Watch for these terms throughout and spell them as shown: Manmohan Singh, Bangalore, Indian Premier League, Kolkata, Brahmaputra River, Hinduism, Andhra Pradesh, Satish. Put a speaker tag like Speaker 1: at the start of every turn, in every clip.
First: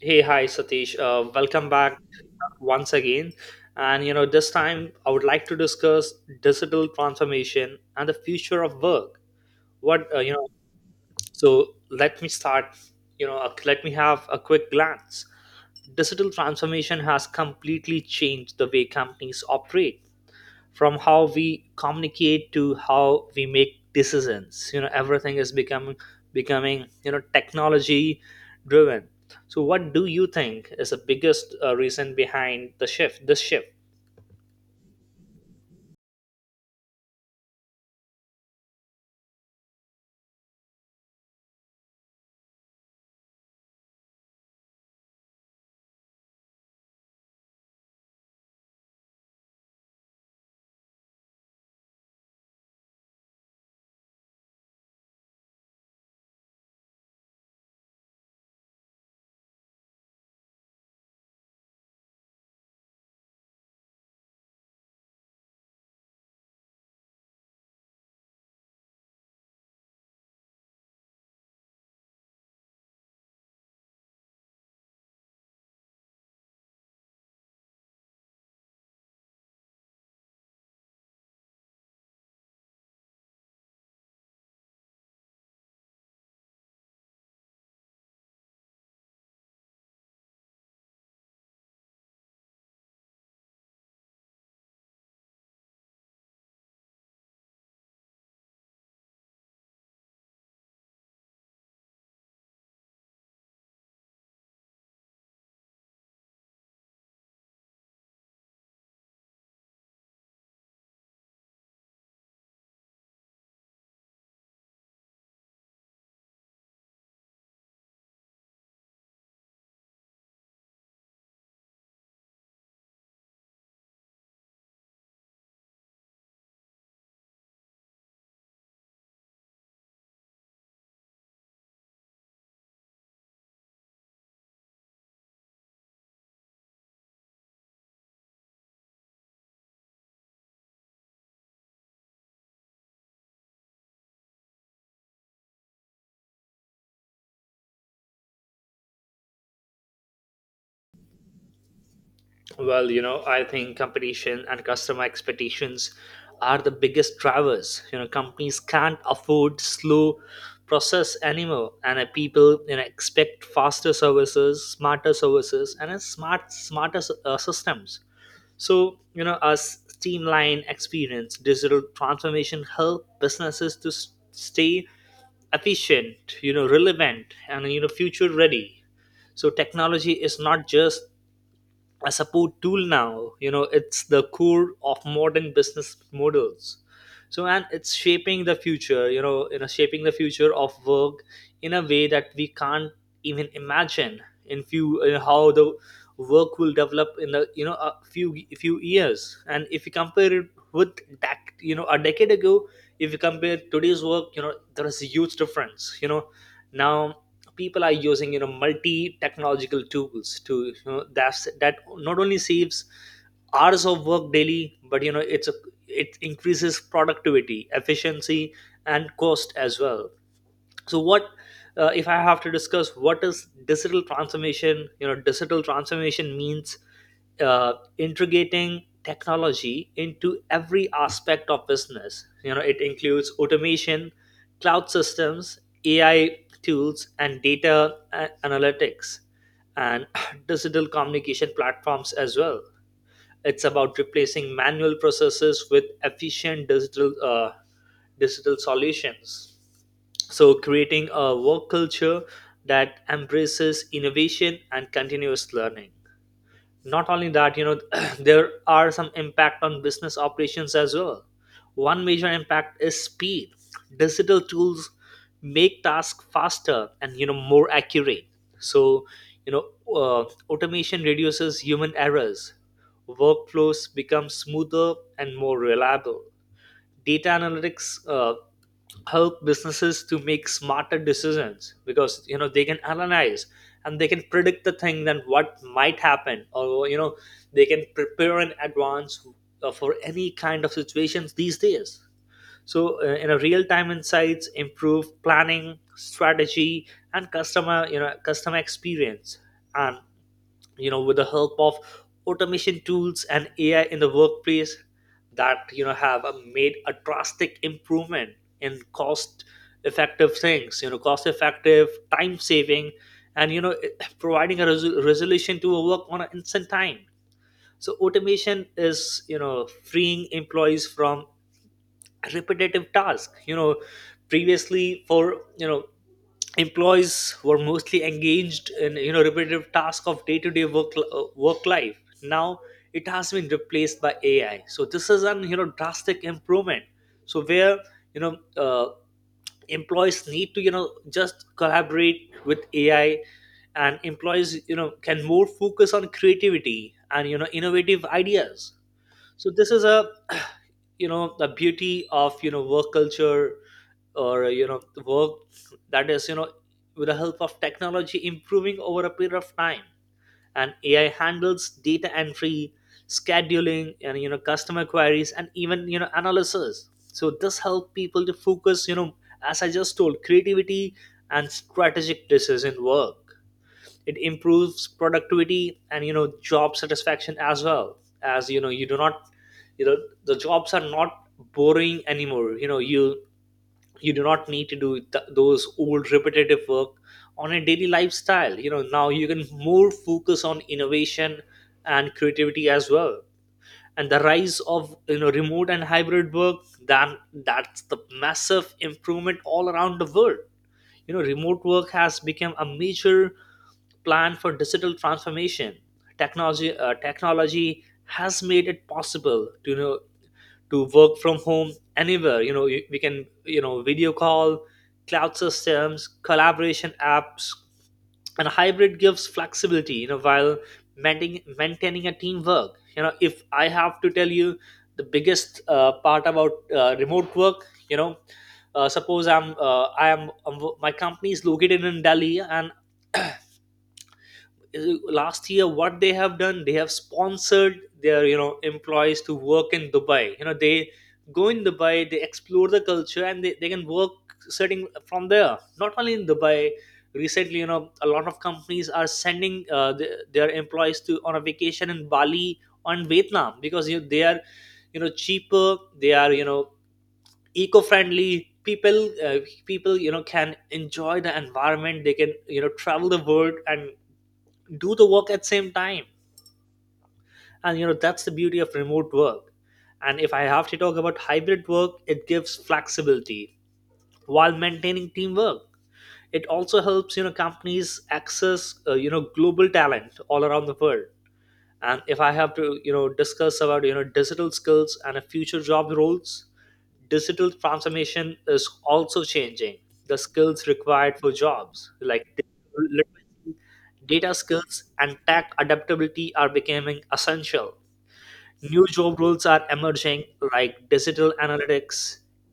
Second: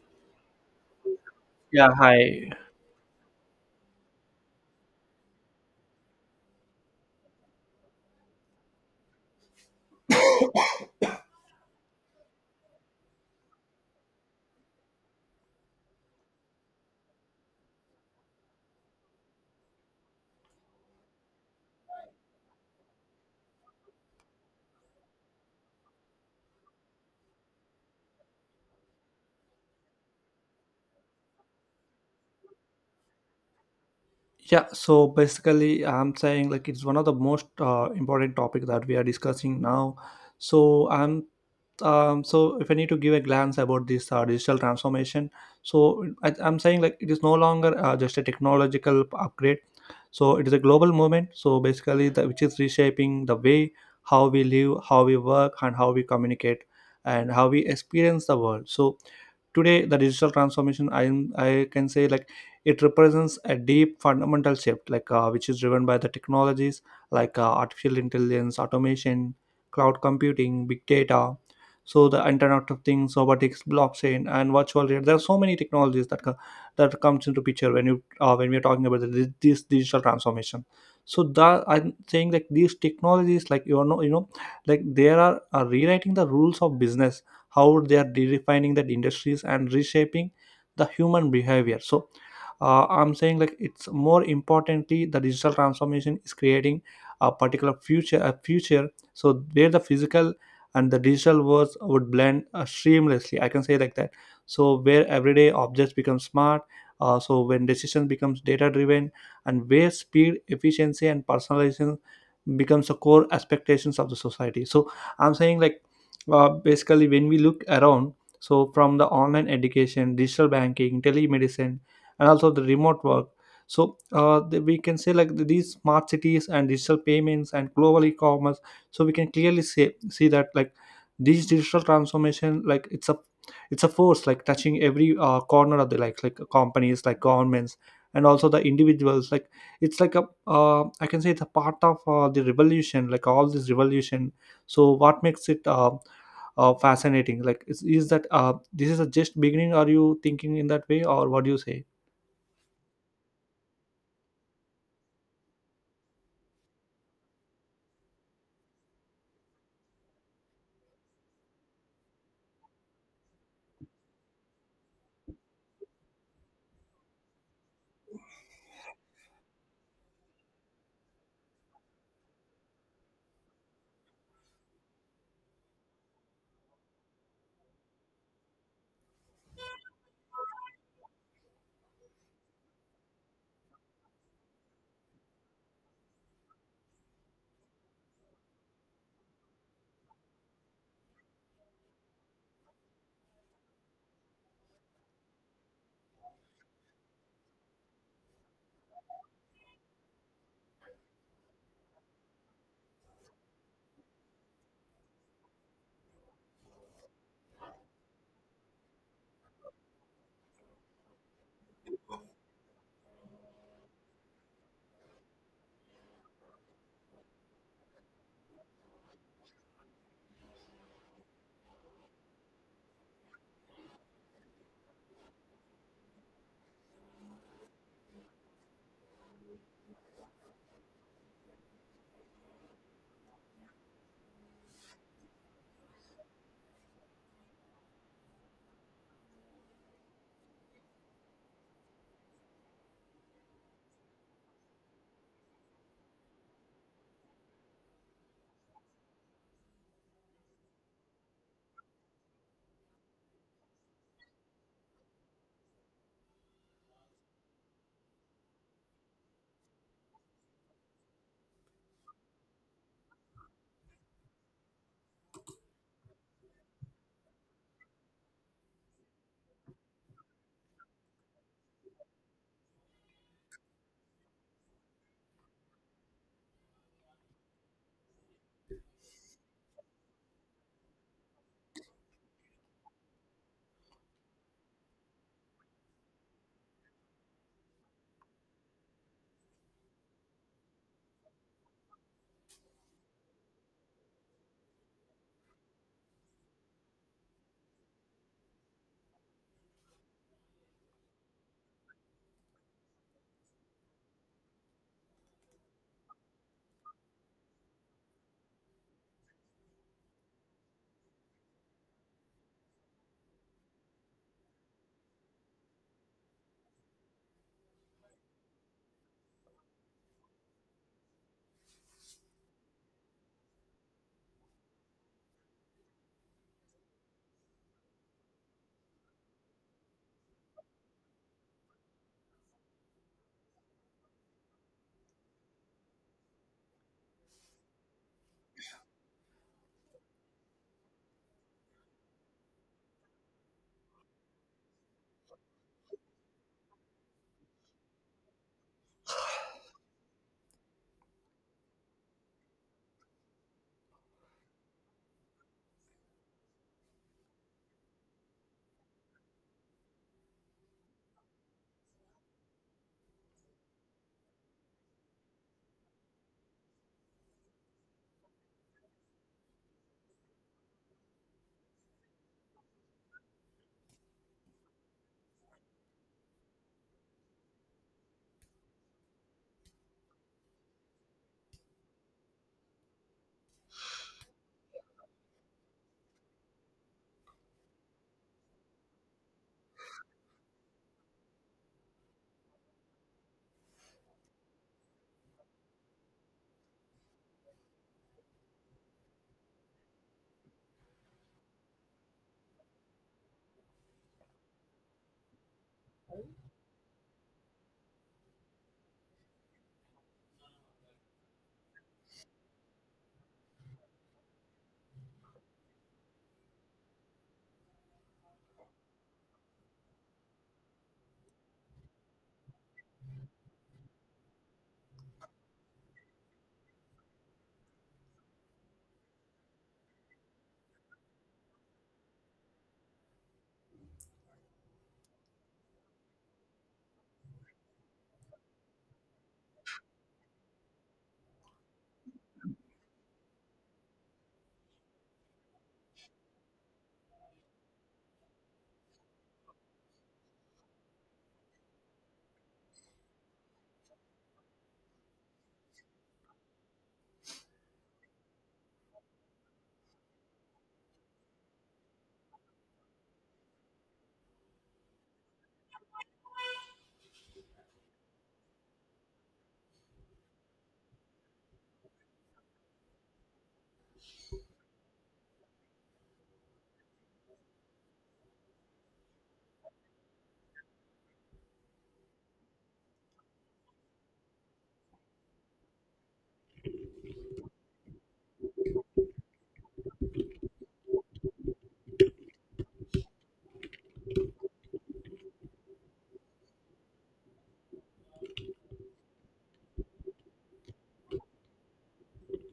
Speaker 1: Hey, hi, Satish. Welcome
Speaker 2: Yeah,
Speaker 1: back
Speaker 2: hi.
Speaker 1: once again. And you know, this time I would like to discuss digital transformation and the future of work. What So let me start. Let me have a quick glance. Digital transformation has completely changed the way companies operate, from how we communicate to how we make decisions. You know, everything is becoming you know technology driven. So what do you think is the biggest reason behind the shift, this shift
Speaker 2: Yeah, so basically, I'm saying like it's one of the most important topic that we are discussing now. So I'm, so if I need to give a glance about this digital transformation, so I'm saying like it is no longer just a technological upgrade. So it is a global movement, so basically which is reshaping the way how we live, how we work, and how we communicate, and how we experience the world. So today, the digital transformation, I can say like it represents a deep fundamental shift, like which is driven by the technologies like artificial intelligence, automation, cloud computing, big data, so the internet of things, robotics, blockchain, and virtual reality. There are so many technologies that comes into picture when you when we are talking about this digital transformation. So that, I'm saying like these technologies, like they are rewriting the rules of business, how they are redefining that industries and reshaping the human behavior. So I'm saying like, it's more importantly, the digital transformation is creating a particular future, a future so where the physical and the digital worlds would blend seamlessly, I can say like that. So where everyday objects become smart, so when decision becomes data driven, and where speed, efficiency, and personalization becomes the core expectations of the society. So I'm saying like, basically when we look around, so from the online education, digital banking, telemedicine, and also the remote work. So we can say like these smart cities and digital payments and global e-commerce. So we can clearly say see that like these digital transformation, like it's a force like touching every corner of the, like companies, like governments, and also the individuals. Like it's like a, I can say it's a part of the revolution, like all this revolution. So what makes it fascinating like is that this is a just beginning. Are you thinking in that way, or what do you say?
Speaker 1: well, you know, I think competition and customer expectations are the biggest drivers. You know, companies can't afford slow process anymore, and people you know expect faster services, smarter services, and a smarter systems. So, you know, a streamlined experience. Digital transformation help businesses to stay efficient, you know, relevant, and you know, future ready. So, technology is not just a support tool now. You know, it's the core of modern business models. So and it's shaping the future, you know, shaping the future of work in a way that we can't even imagine in few how the work will develop in the you know a few years. And if you compare it with that, you know, a decade ago, if you compare today's work, you know there is a huge difference. You know, now people are using you know multi technological tools to you know that's that not only saves hours of work daily, but you know it increases productivity, efficiency, and cost as well. So what if I have to discuss what is digital transformation, you know, digital transformation means integrating technology into every aspect of business. You know, it includes automation, cloud systems, AI tools and data analytics, and digital communication platforms as well. It's about replacing manual processes with efficient digital solutions, so creating a work culture that embraces innovation and continuous learning. Not only that, you know, there are some impact on business operations as well. One major impact is speed. Digital tools make tasks faster and you know more accurate. So, you know, uh, automation reduces human errors. Workflows become smoother and more reliable. Data analytics help businesses to make smarter decisions, because you know they can analyze and they can predict the thing then what might happen, or you know they can prepare in advance for any kind of situations these days. So in a real time, insights improve planning, strategy, and customer experience. And you know, with the help of automation tools and AI in the workplace, that you know have made a drastic improvement in cost effective things, you know, cost effective, time saving, and you know providing a resolution to a work on an instant time. So automation is you know freeing employees from repetitive task. You know, previously for you know employees were mostly engaged in you know repetitive task of day-to-day work life. Now it has been replaced by AI, so this is an you know drastic improvement. So where you know uh, employees need to you know just collaborate with AI, and employees you know can more focus on creativity and you know innovative ideas. So this is a you know the beauty of you know work culture, or you know the work that is you know with the help of technology, improving over a period of time. And AI handles data entry, scheduling, and you know customer queries, and even you know analysis. So this helps people to focus, you know, as I just told, creativity and strategic decision work. It improves productivity and you know job satisfaction as well. As you know, you do not you know, the jobs are not boring anymore. You know, you do not need to do those old repetitive work on a daily lifestyle. You know, now you can more focus on innovation and creativity as well. And the rise of you know remote and hybrid work, then that's the massive improvement all around the world. You know, remote work has become a major plan for digital transformation. Technology has made it possible to you know to work from home anywhere. You know, we can you know video call, cloud systems, collaboration apps, and hybrid gives flexibility, you know, while maintaining a teamwork. You know, if I have to tell you the biggest part about remote work, you know, suppose I am my company is located in Delhi, and last year what they have done, they have sponsored their you know employees to work in Dubai. You know, they go in Dubai, they explore the culture, and they can work setting from there. Not only in Dubai, recently you know a lot of companies are sending their employees to on a vacation in Bali, on Vietnam, because you know, they are you know cheaper, they are you know eco-friendly people, uh, people you know can enjoy the environment, they can you know travel the world and do the work at same time. And you know that's the beauty of remote work. And if I have to talk about hybrid work, it gives flexibility while maintaining teamwork. It also helps you know companies access you know global talent all around the world. And if I have to you know discuss about you know digital skills and a future job roles, digital transformation is also changing the skills required for jobs, like digital literacy, data skills and tech adaptability are becoming essential. New job roles are emerging like digital analytics,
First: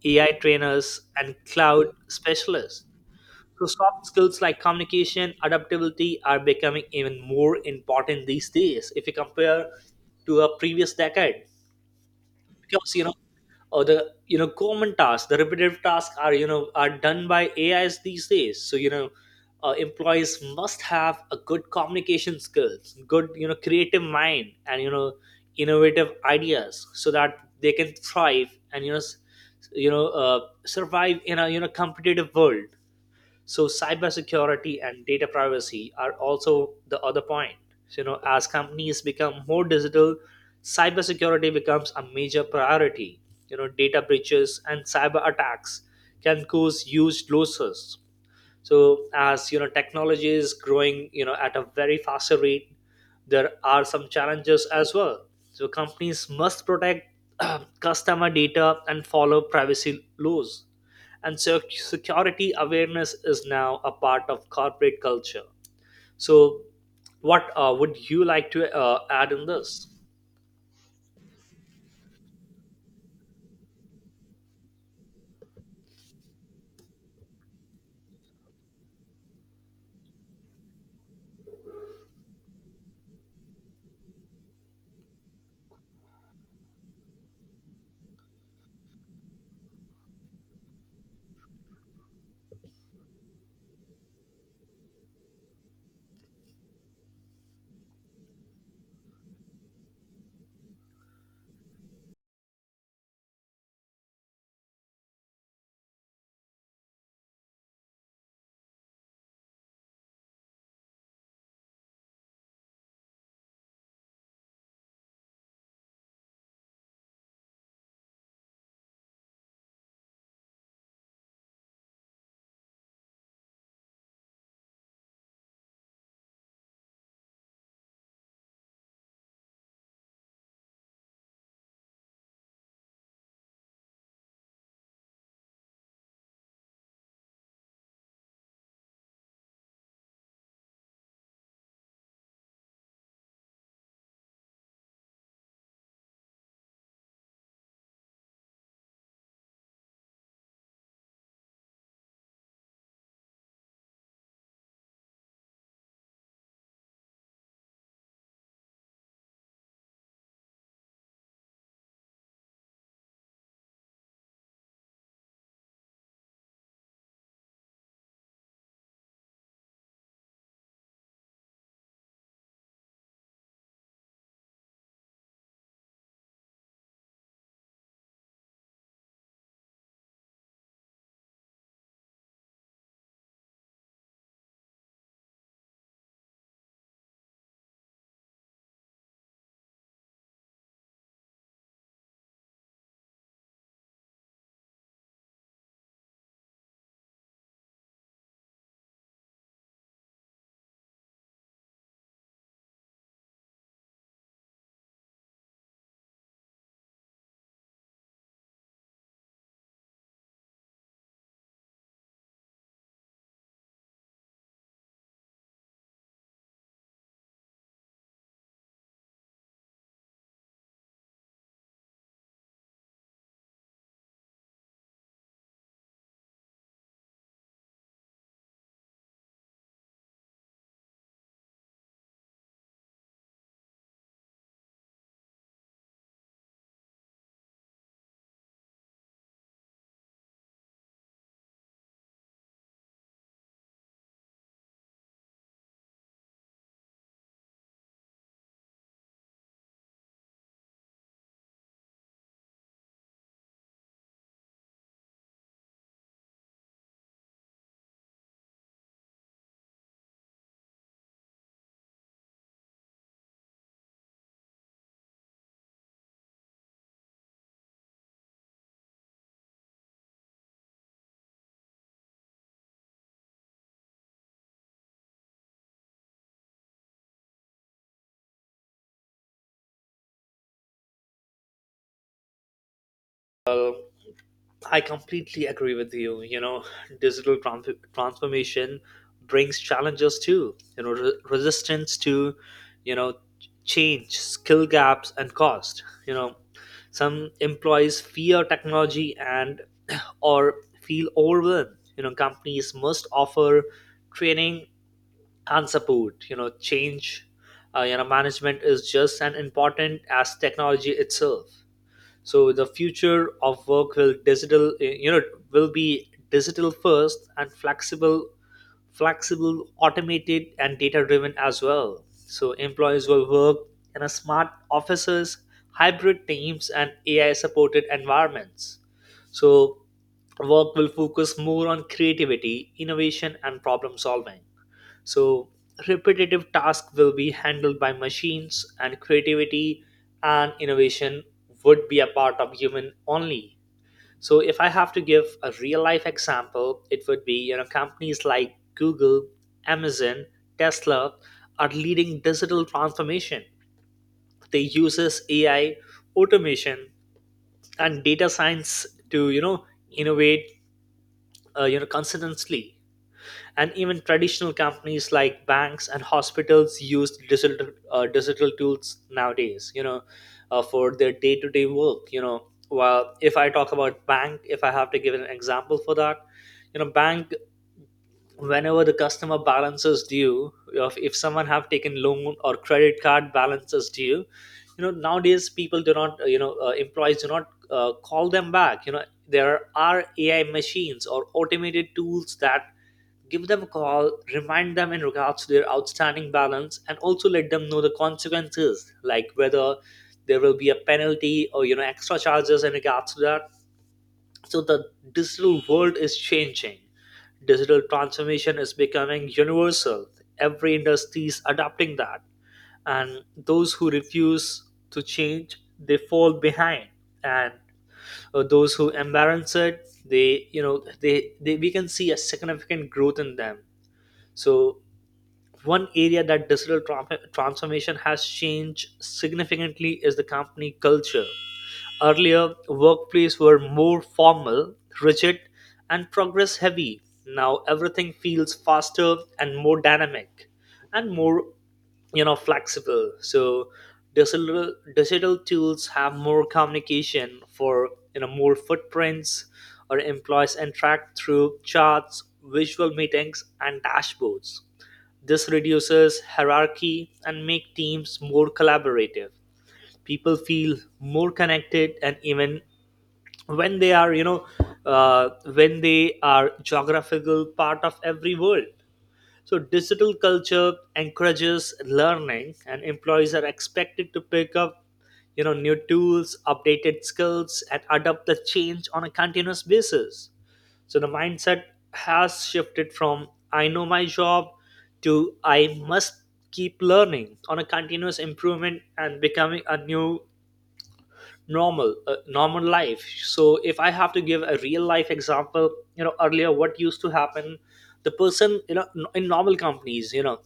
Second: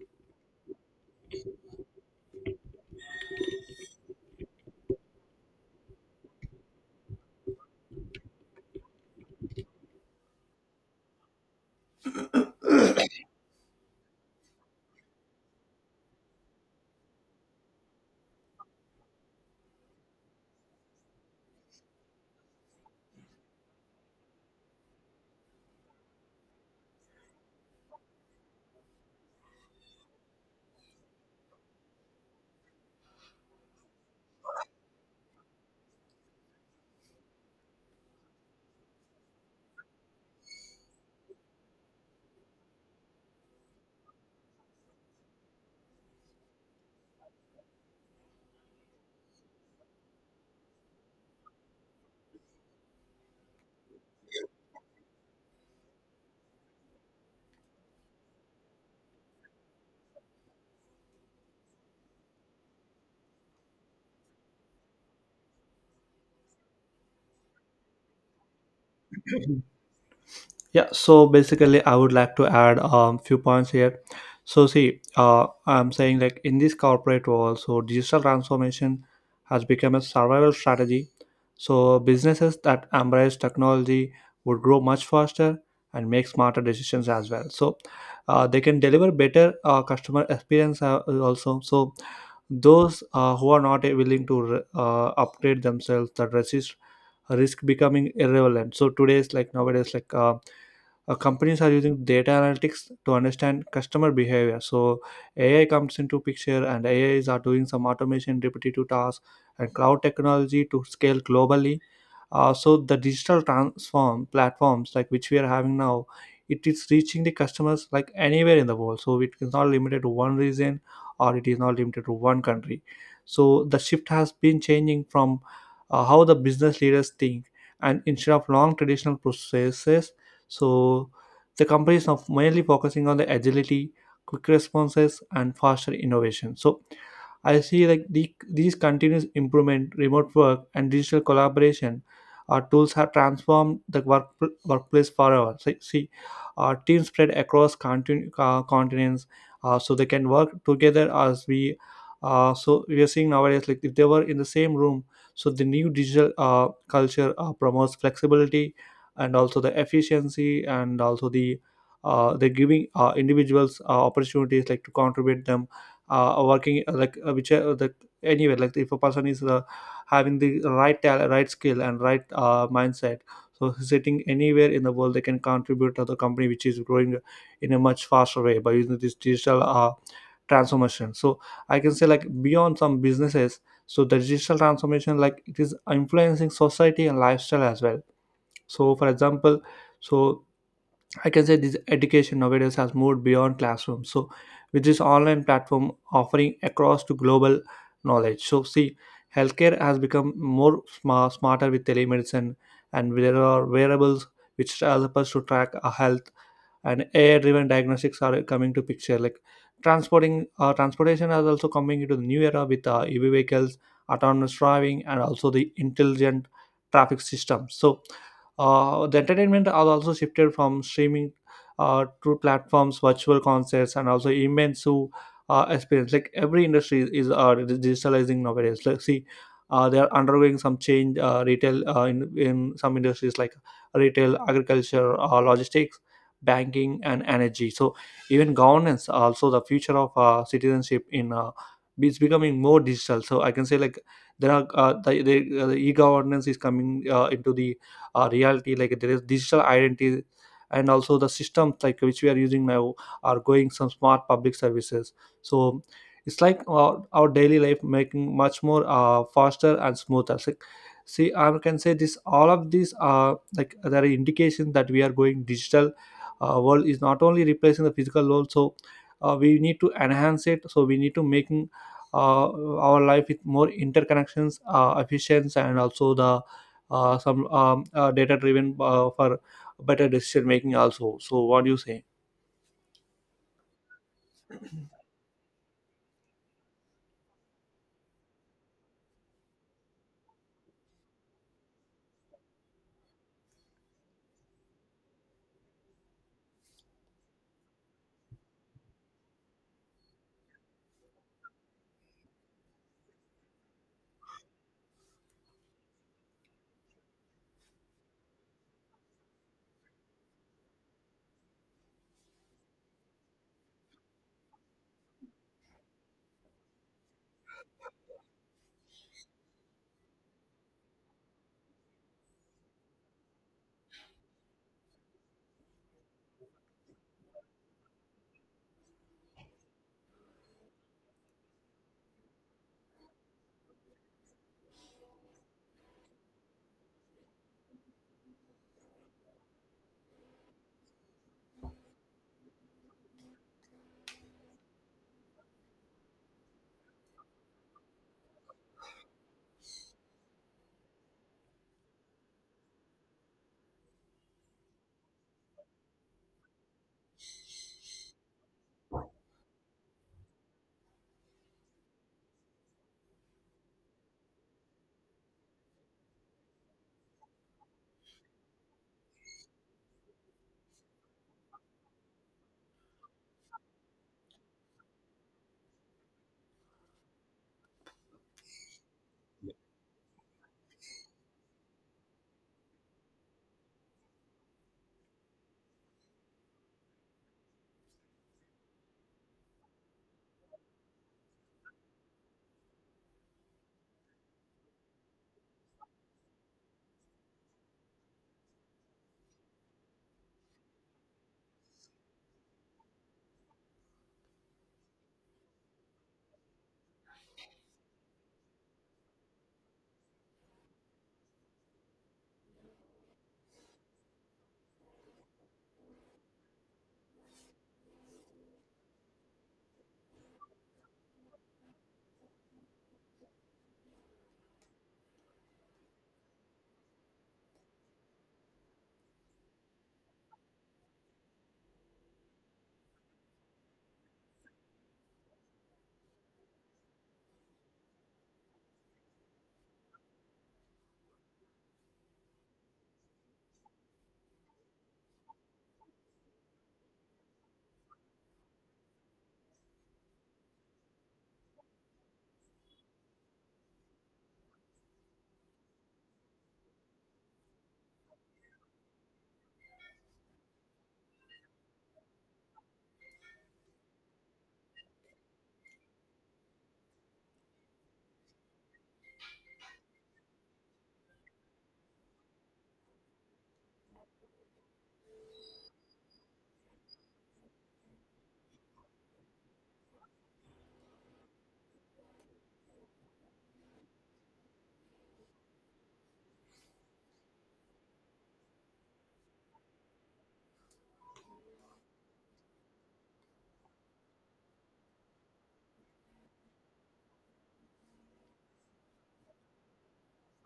Speaker 1: AI trainers and cloud specialists. So soft skills like communication, adaptability are becoming even more important these days. If you compare to a previous decade, because you know, or the you know common tasks, the repetitive tasks are you know are done by AIs these days. So you know, employees must have a good communication skills, good you know creative mind, and you know innovative ideas, so that they can thrive and you know you know uh, survive in a you know competitive world. So cybersecurity and data privacy are also the other point. So, you know, as companies become more digital, cybersecurity becomes a major priority. You know, data breaches and cyber attacks can cause huge losses. So as you know technology is growing you know at a very faster rate, there are some challenges as well. So companies must protect customer data and follow privacy laws. And so security awareness is now a part of corporate culture. So what would you like to add in this?
Speaker 2: Yeah, so basically, I would like to add a few points here. So, see, I'm saying like in this corporate world, so digital transformation has become a survival strategy. So, businesses that embrace technology would grow much faster and make smarter decisions as well. So, they can deliver better customer experience also. So, those who are not willing to upgrade themselves that resist risk becoming irrelevant. So, today's like nowadays, like companies are using data analytics to understand customer behavior. So AI comes into picture, and AIs are doing some automation repetitive tasks and cloud technology to scale globally. So the digital transform platforms like which we are having now, it is reaching the customers like anywhere in the world, so it is not limited to one region or it is not limited to one country. So the shift has been changing from how the business leaders think, and instead of long traditional processes, so the company is now mainly focusing on the agility, quick responses, and faster innovation. So I see like these continuous improvement, remote work, and digital collaboration tools have transformed workplace forever. So, see, teams spread across continents, so they can work together as we. So we are seeing nowadays, like if they were in the same room. So the new digital culture promotes flexibility and also the efficiency and also the, they're giving individuals opportunities like to contribute them, working like which the anywhere. Like if a person is having the right talent, right skill, and right mindset, so sitting anywhere in the world, they can contribute to the company, which is growing in a much faster way by using this digital transformation. So I can say like, beyond some businesses, so the digital transformation, like it is influencing society and lifestyle as well. So for example, so I can say this education nowadays has moved beyond classrooms. So with this online platform offering across to global knowledge. So, see, healthcare has become smarter with telemedicine, and there are wearables which help us to track our health, and AI driven diagnostics are coming to picture. Like transporting transportation is also coming into the new era with EV vehicles, autonomous driving, and also the intelligent traffic system. So the entertainment are also shifted from streaming to platforms, virtual concerts, and also immersive experience. Like every industry is digitalizing nowadays, let see, they are undergoing some change. In some industries like retail, agriculture, logistics, banking, and energy. So even governance also, the future of citizenship in it's becoming more digital. So I can say like there are, the e-governance is coming into the reality. Like there is digital identity and also the systems like which we are using now are going some smart public services. So it's like our daily life making much more faster and smoother. So, see, I can say this, all of these are like there are indications that we are going digital world is not only replacing the physical world. So we need to enhance it, so we need to making uh, our life with more interconnections, efficient, and also the some data driven for better decision making also. So what do you say?
Speaker 1: I completely agree with you. You know, transformation brings challenges too. You know, resistance to, you know, change, skill gaps, and cost. You know, some employees fear technology and or feel overwhelmed. You know, companies must offer training and support. You know, change, you know, management is just as important as technology itself. So the future of work you know will be digital first and flexible, automated and data driven as well. So employees will work in a smart offices, hybrid teams and AI supported environments. So work will focus more on creativity, innovation and problem solving. So, repetitive tasks will be handled by machines, and creativity and innovation would be a part of human only. So, if I have to give a real life example, it would be you know companies like Google, Amazon, Tesla are leading digital transformation. They uses AI, automation, and data science to you know innovate you know consistently. And even traditional companies like banks and hospitals use digital tools nowadays, you know, for their day-to-day work. You know, while if I talk about bank, if I have to give an example for that, you know bank, whenever the customer balances due, if someone have taken loan or credit card balances due, you know nowadays people do not employees do not call them back. You know, there are AI machines or automated tools that give them a call, remind them in regards to their outstanding balance, and also let them know the consequences, like whether there will be a penalty or you know extra charges in regards to that. So the digital world is changing. Digital transformation is becoming universal. Every industry is adopting that, and those who refuse to change, they fall behind. And those who embrace it, they you know they we can see a significant growth in them. So one area that transformation has changed significantly is the company culture. Earlier, workplaces were more formal, rigid, and progress heavy. Now, everything feels faster and more dynamic and more flexible. So digital tools have more communication for more footprints or employees interact through charts, visual meetings, and dashboards. This reduces hierarchy and make teams more collaborative. People feel more connected and even when they are when they are geographical part of every world. So, digital culture encourages learning, and employees are expected to pick up, you know, new tools, updated skills, and adapt the change on a continuous basis. So, the mindset has shifted from "I know my job" to "I must keep learning" on a continuous improvement and becoming a new normal, a normal life. So, if I have to give a real life example, you know, earlier what used to happen, the person, you know, in normal companies, you know,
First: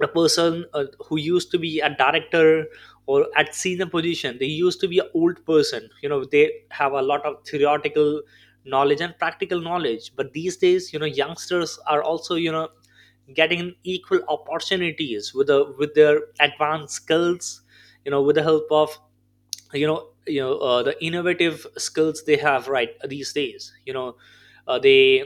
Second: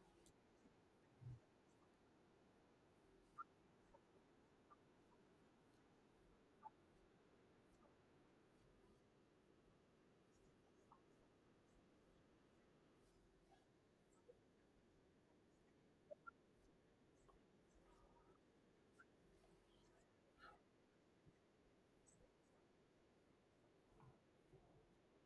Speaker 1: a person who used to be a director or at senior position, they used to be an old person, you know, they have a lot of theoretical knowledge and practical knowledge. But these days, you know, youngsters are also, you know, getting equal opportunities with their advanced skills, you know, with the help of the innovative skills they have, right? These days, you know, uh, they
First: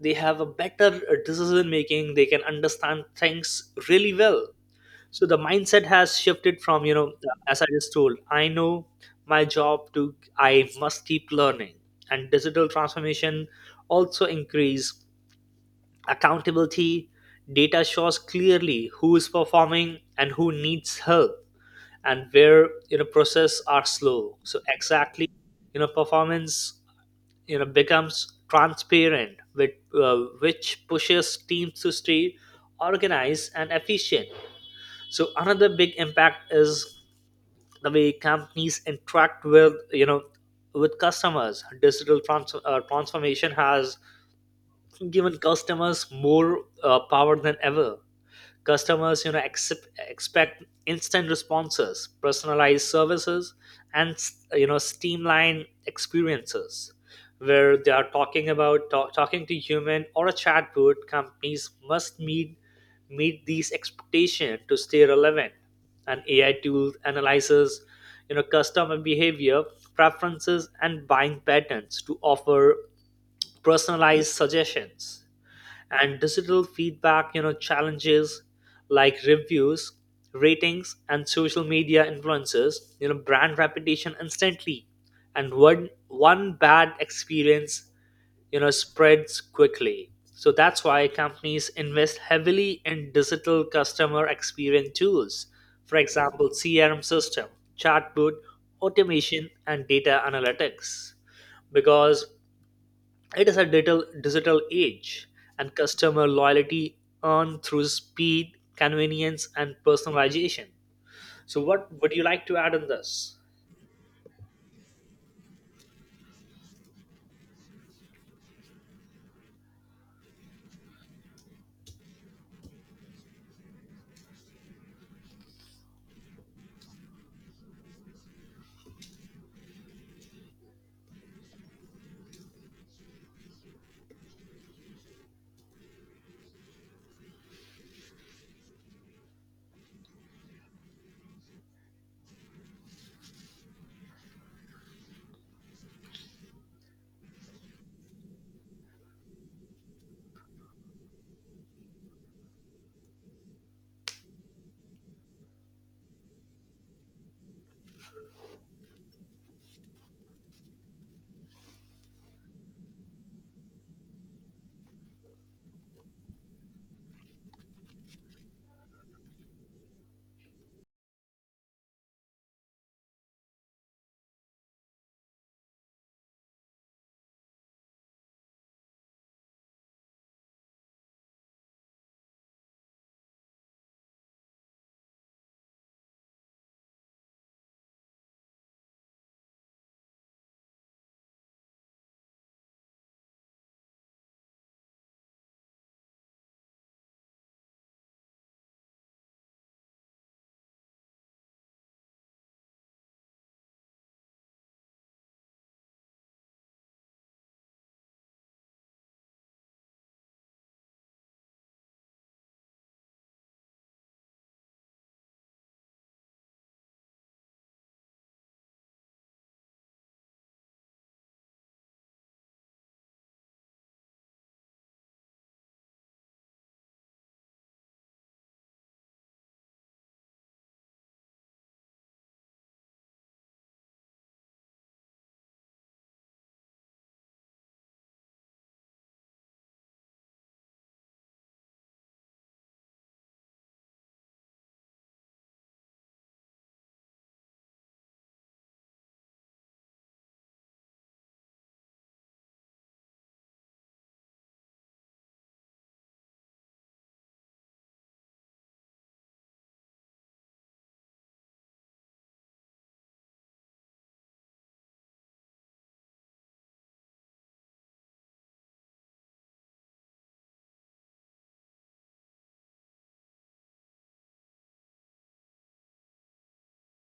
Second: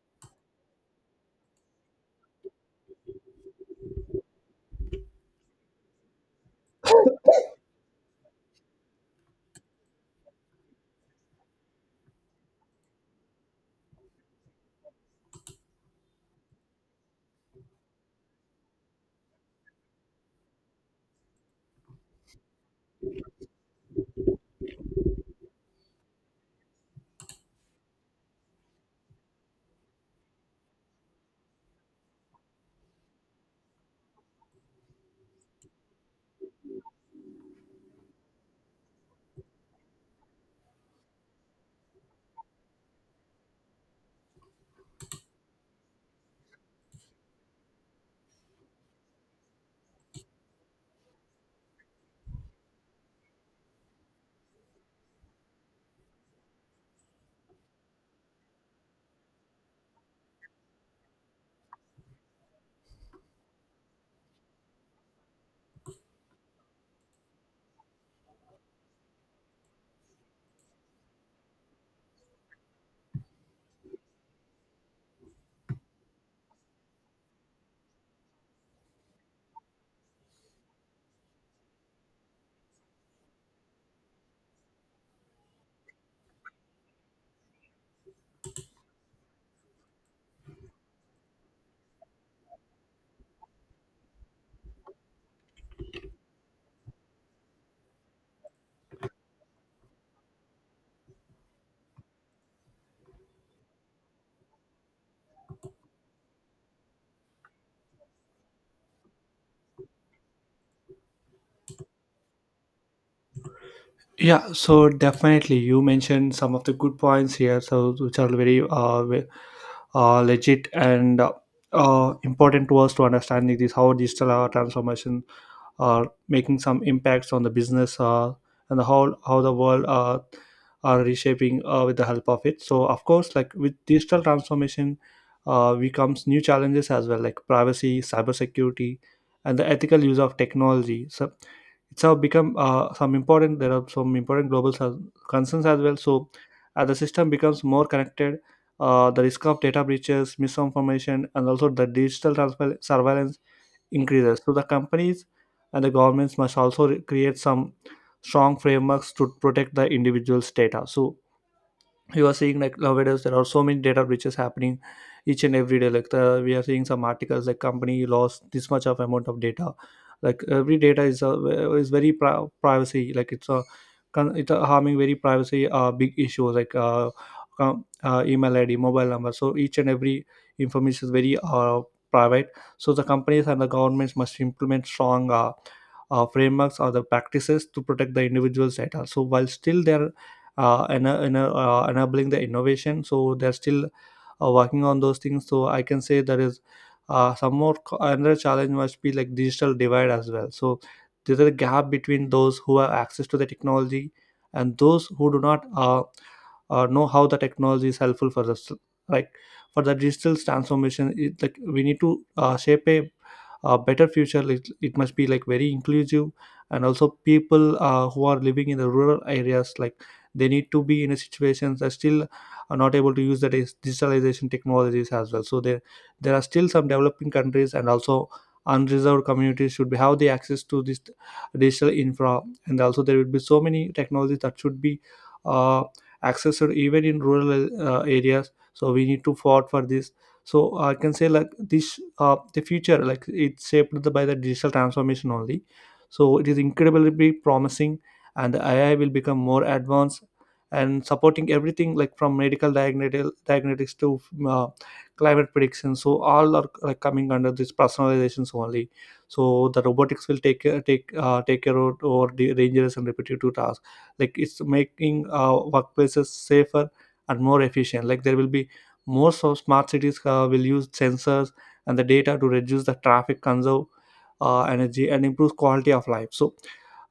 Speaker 1: they have a better decision making. They can understand things really well. So the mindset has shifted from, you know, as I just told, "I know my job" to "I must keep learning." And digital transformation also increase accountability. Data shows clearly who is performing and who needs help and where, you know, process are slow. So exactly, you know, performance, you know, becomes transparent with uh, which pushes teams to stay organized and efficient. So another big impact is the way companies interact with, you know, with customers. Digital transformation has given customers more power than ever. Customers, you know, expect instant responses, personalized services, and, you know, streamlined experiences. Where they are talking about talking to human or a chatbot, companies must meet these expectations to stay relevant. An AI tool analyzes, you know, customer behavior, preferences, and buying patterns to offer personalized suggestions. And digital feedback, you know, challenges like reviews, ratings, and social media influences, you know, brand reputation instantly. And one bad experience, you know, spreads quickly. So that's why companies invest heavily in digital customer experience tools, for example, CRM system, chatbot, automation, and data analytics, because it is a digital age, and customer loyalty earned through speed, convenience, and personalization. So, what would you like to add on this?
Speaker 2: Yeah, so definitely you mentioned some of the good points here, so which are very legit and important to us to understanding this how digital transformation are making some impacts on the business, and how the world are reshaping with the help of it. So of course, like with digital transformation, we comes new challenges as well, like privacy, cybersecurity, and the ethical use of technology. So it's have become some important there are some important global concerns as well. So as the system becomes more connected, the risk of data breaches, misinformation, and also the surveillance increases. So the companies and the governments must also create some strong frameworks to protect the individual's data. So you are seeing like nowadays there are so many data breaches happening each and every day. Like we are seeing some articles like company lost this much of amount of data. Like every data is very privacy. Like it's a it's a harming very privacy big issues, like email id, mobile number. So each and every information is very private. So the companies and the governments must implement strong frameworks or the practices to protect the individual's data. So while still there enabling the innovation, so they're still working on those things. So I can say there is another challenge must be like digital divide as well. So there's a gap between those who have access to the technology and those who do not know how the technology is helpful for us. Like for the digital transformation, like we need to shape a, better future, it must be like very inclusive, and also people who are living in the rural areas like they need to be in a situations that still are not able to use the digitalization technologies as well. So there are still some developing countries and also unreserved communities should be have the access to this digital infra, and also there will be so many technologies that should be uh, accessed even in rural areas. So we need to fought for this. So I can say like this, the future like it's by the digital transformation only. So it is incredibly promising, and the AI will become more advanced and supporting everything, like from medical diagnostics to uh, climate prediction. So all are like coming under this personalizations only. So the robotics will take care of over the dangerous and repetitive tasks. Like it's making workplaces safer and more efficient. Like there will be most of smart cities will use sensors and the data to reduce the traffic, conserve energy, and improve quality of life. So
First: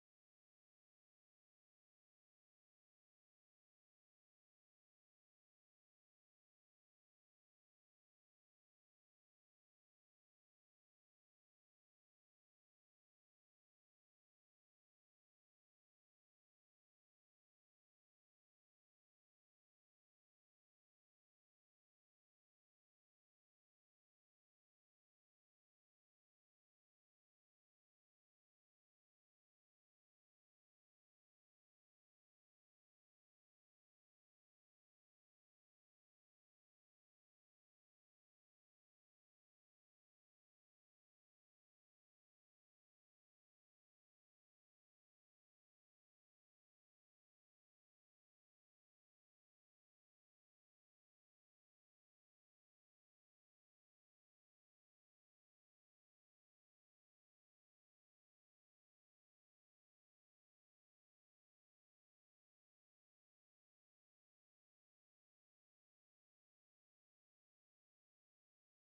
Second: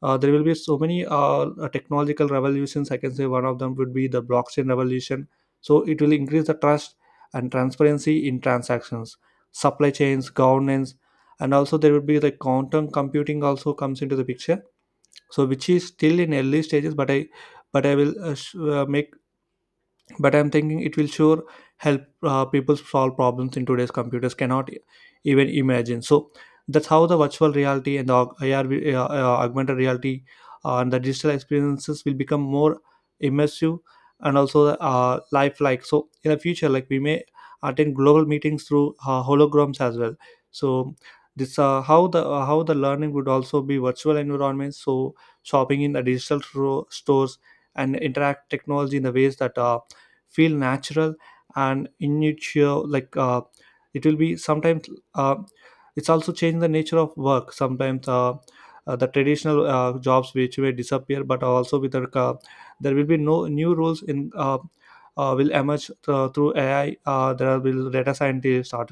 Speaker 2: there will be so many technological revolutions. I can say one of them would be the blockchain revolution. So it will increase the trust and transparency in transactions, supply chains, governance. And also there would be the quantum computing also comes into the picture, so which is still in Early stages, but I will sh- make but I'm thinking it will sure help people solve problems in today's computers cannot even imagine. So that's how the virtual reality and the AR, augmented reality and the digital experiences will become more immersive and also lifelike. So in the future, like, we may attend global meetings through holograms as well. So this how the learning would also be virtual environments. So shopping in the digital stores and interact technology in the ways that feel natural and intuitive. Like, it will be sometimes uh, it's also changing the nature of work. Sometimes the traditional jobs which may disappear, but also with the there will be no new roles in will emerge through AI. There will data scientists, art,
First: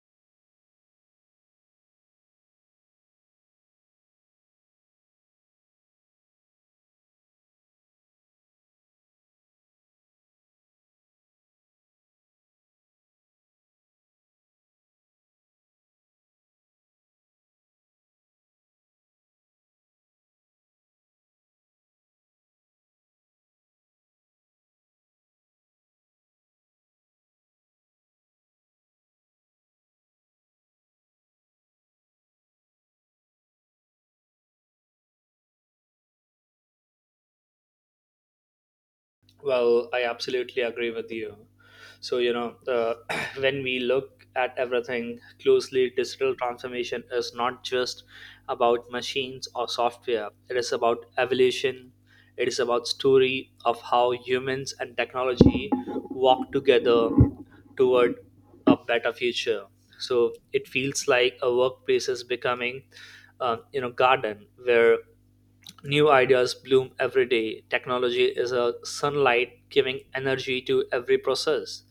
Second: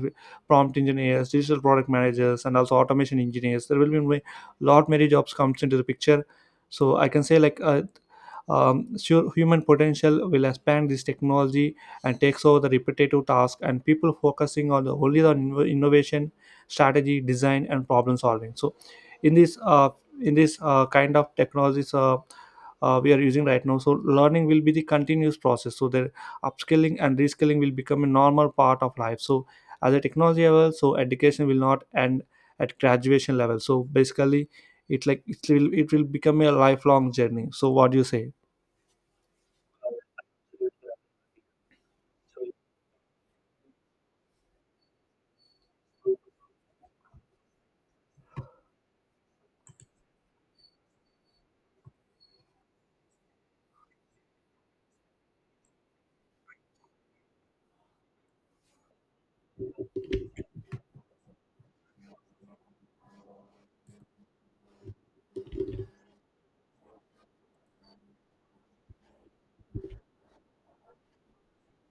Speaker 2: prompt engineers, digital product managers, and also automation engineers. There will be a lot many jobs comes into the picture. So I can say, like, sure, human potential will expand this technology and takes over the repetitive task, and people focusing on the, only on innovation, strategy, design, and problem solving. So in this uh, in this kind of technologies we are using right now. So learning will be the continuous process. So the upskilling and reskilling will become a normal part of life. So at the technology level, so education will not end at graduation level. So basically it, like, it will become a lifelong journey. So what do you say?
Speaker 1: Well, I absolutely agree with you. So, you know, when we look at everything closely, digital transformation is not just about machines or software. It is about evolution. It is about story of how humans and technology walk together toward a better future. So, it feels like a workplace is becoming garden where new ideas bloom every day. Technology is a sunlight giving energy to every process,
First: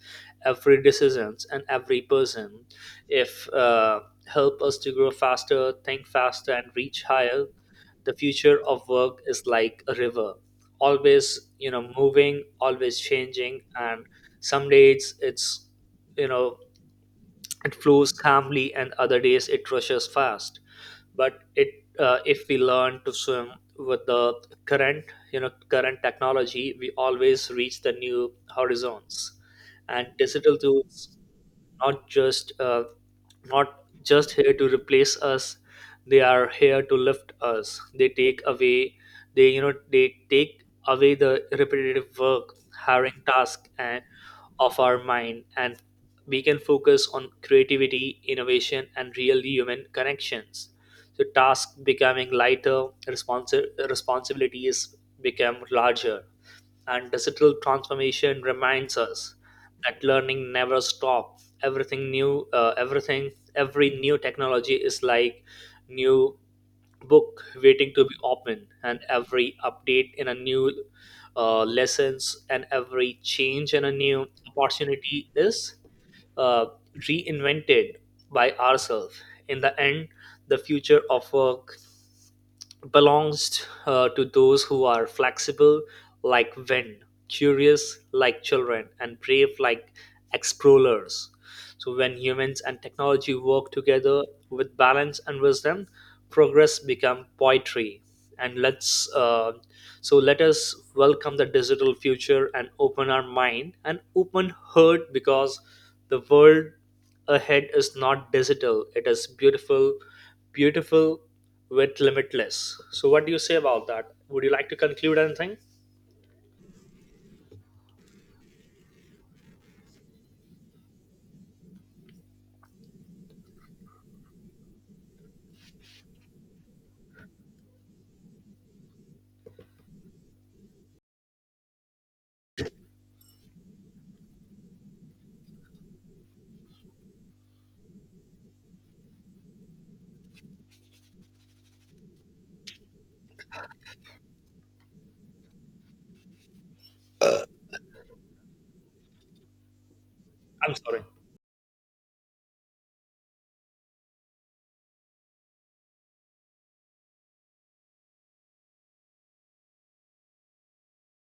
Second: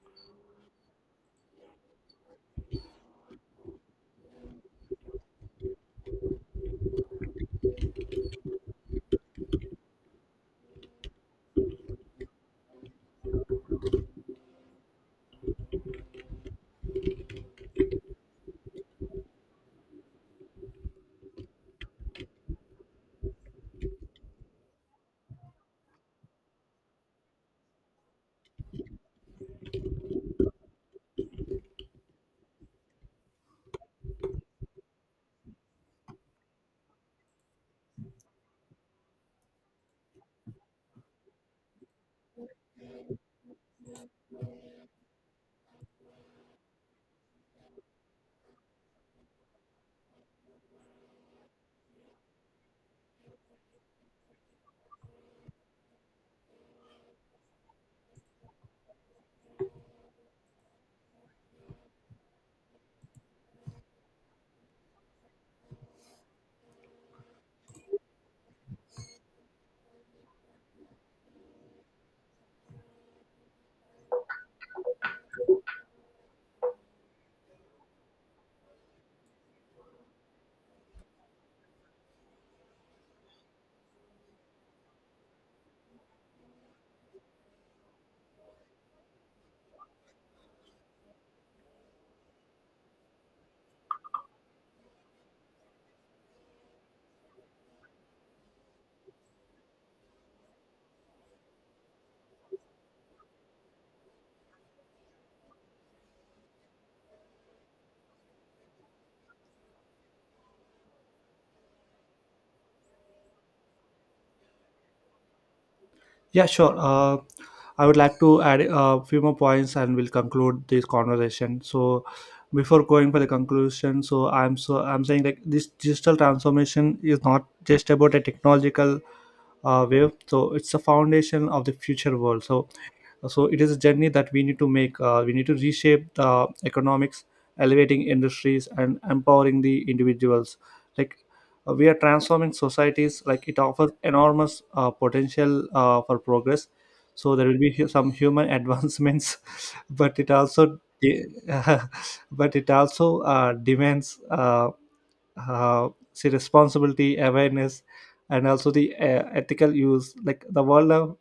Speaker 1: every decisions, and every person. If help us to grow faster, think faster, and reach higher. The future of work is like a river, always, you know, moving, always changing, and some days it's, you know, it flows calmly, and other days it rushes fast. But if we learn to swim with the current, you know, current technology, we always reach the new horizons. And digital tools, not just uh, not just here to replace us, they are here to lift us. They take away, they you know they take away the repetitive work, hiring task, and of our mind, and we can focus on creativity, innovation, and real human connections. So tasks becoming lighter, responsibilities become larger, and digital transformation reminds us that learning never stops. Everything new, every new technology is like new book waiting to be opened, and every update in a new lessons, and every change in a new opportunity is uh, reinvented by ourselves. In the end, the future of work belongs to those who are flexible like wind, curious like children, and brave like explorers. So, when humans and technology work together with balance and wisdom, progress become poetry. And let's so let us welcome the digital future and open our mind and open heart, because the world ahead is not digital. It is beautiful, beautiful with limitless. So what do you say about that? Would you like to conclude anything?
Speaker 2: Yeah, sure. I would like to add a few more points and we'll conclude this conversation. So before going for the conclusion, so I'm saying, like, this digital transformation is not just about a technological wave. So it's the foundation of the future world. So so it is a journey that we need to make. We need to reshape the economics, elevating industries and empowering the individuals, like, we are transforming societies. Like, it offers enormous potential for progress. So there will be some human advancements, but it
Speaker 1: I'm
Speaker 2: also
Speaker 1: sorry.
Speaker 2: but it also demands say responsibility, awareness, and also the ethical use. Like the world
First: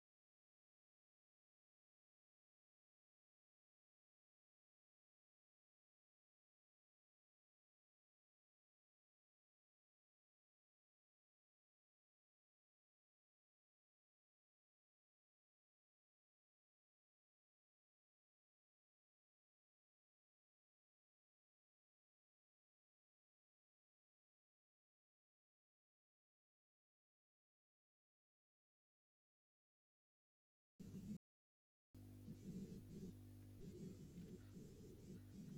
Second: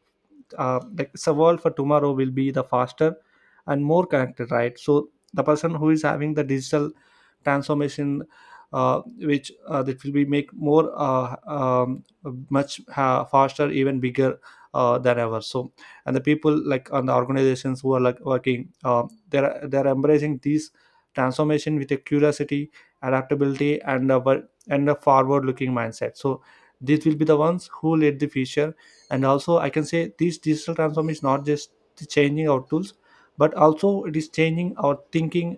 Speaker 2: like the world for tomorrow will be the faster and more connected, right? So the person who is having the digital transformation, uh, which that will be make more much faster, even bigger than ever. So and the people, like, on the organizations who are like working, they're embracing these transformation with a curiosity, adaptability, and a forward looking mindset. So these will be the ones who lead the future. And also I can say this digital transform is not just changing our tools, but also it is changing our thinking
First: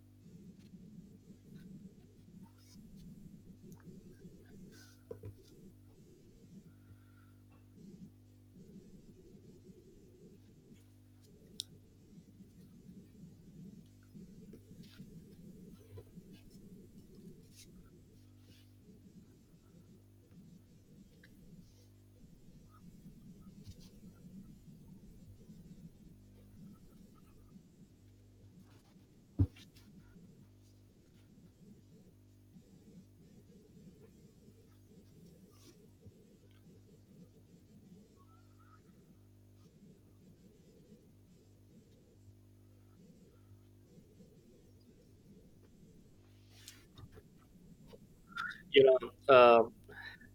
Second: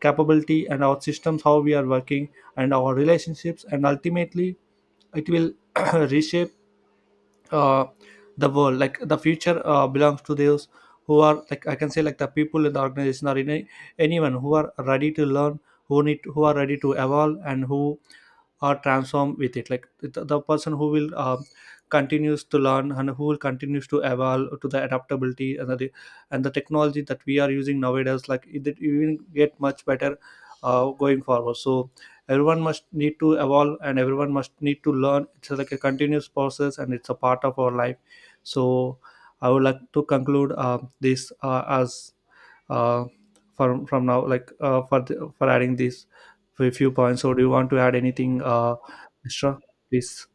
Speaker 2: capability and our systems how we are working and our relationships, and ultimately it will reshape uh, the world. Like the future belongs to those who are like, I can say, like the people in the organization or in a, anyone who are ready to learn, who need who are ready to evolve and who or transform with it. Like the person who will continues to learn and who will continues to evolve to the adaptability and the technology that we are using nowadays, like it will get much better going forward. So everyone must need to evolve and everyone must need to learn. It's like a continuous process and it's a part of our life. So I would like to conclude this as uh, from now, like, for the, for adding this for a few points. So do you want to add anything
Speaker 1: You know,
Speaker 2: extra, please?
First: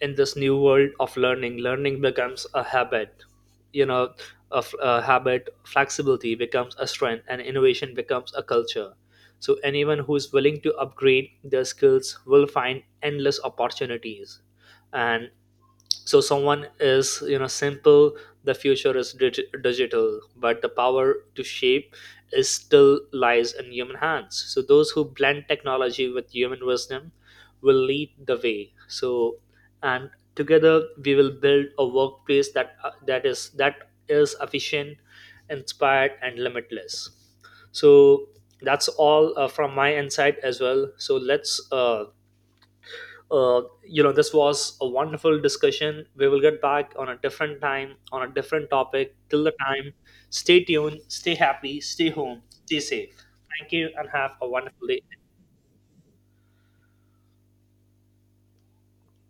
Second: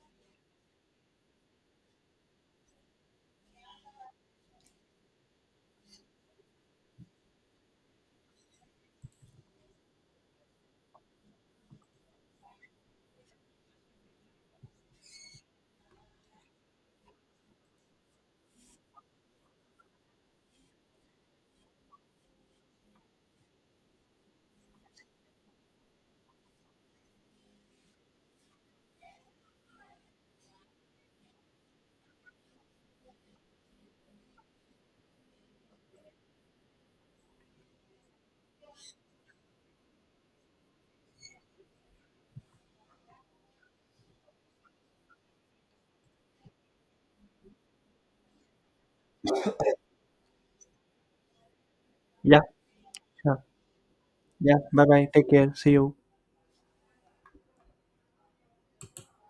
Speaker 1: in this new world of learning, becomes a habit, you know, of a habit. Flexibility becomes a strength and innovation becomes a culture. So anyone who is willing to upgrade their skills will find endless opportunities. And so someone is, you know, simple, the future is digital, but the power to shape is still lies in human hands. So those who blend technology with human wisdom will lead the way. So and together we will build a workplace that is efficient, inspired, and limitless. So that's all, from my insight as well. So let's you know this was a wonderful discussion. We will get back on a different time on a different topic. Till the time, stay tuned, stay happy, stay
Speaker 2: Yeah,
Speaker 1: home, stay safe.
Speaker 2: sure.
Speaker 1: Thank you and have a
Speaker 2: Yeah.
Speaker 1: wonderful
Speaker 2: Bye bye.
Speaker 1: day.
Speaker 2: Take care. See you.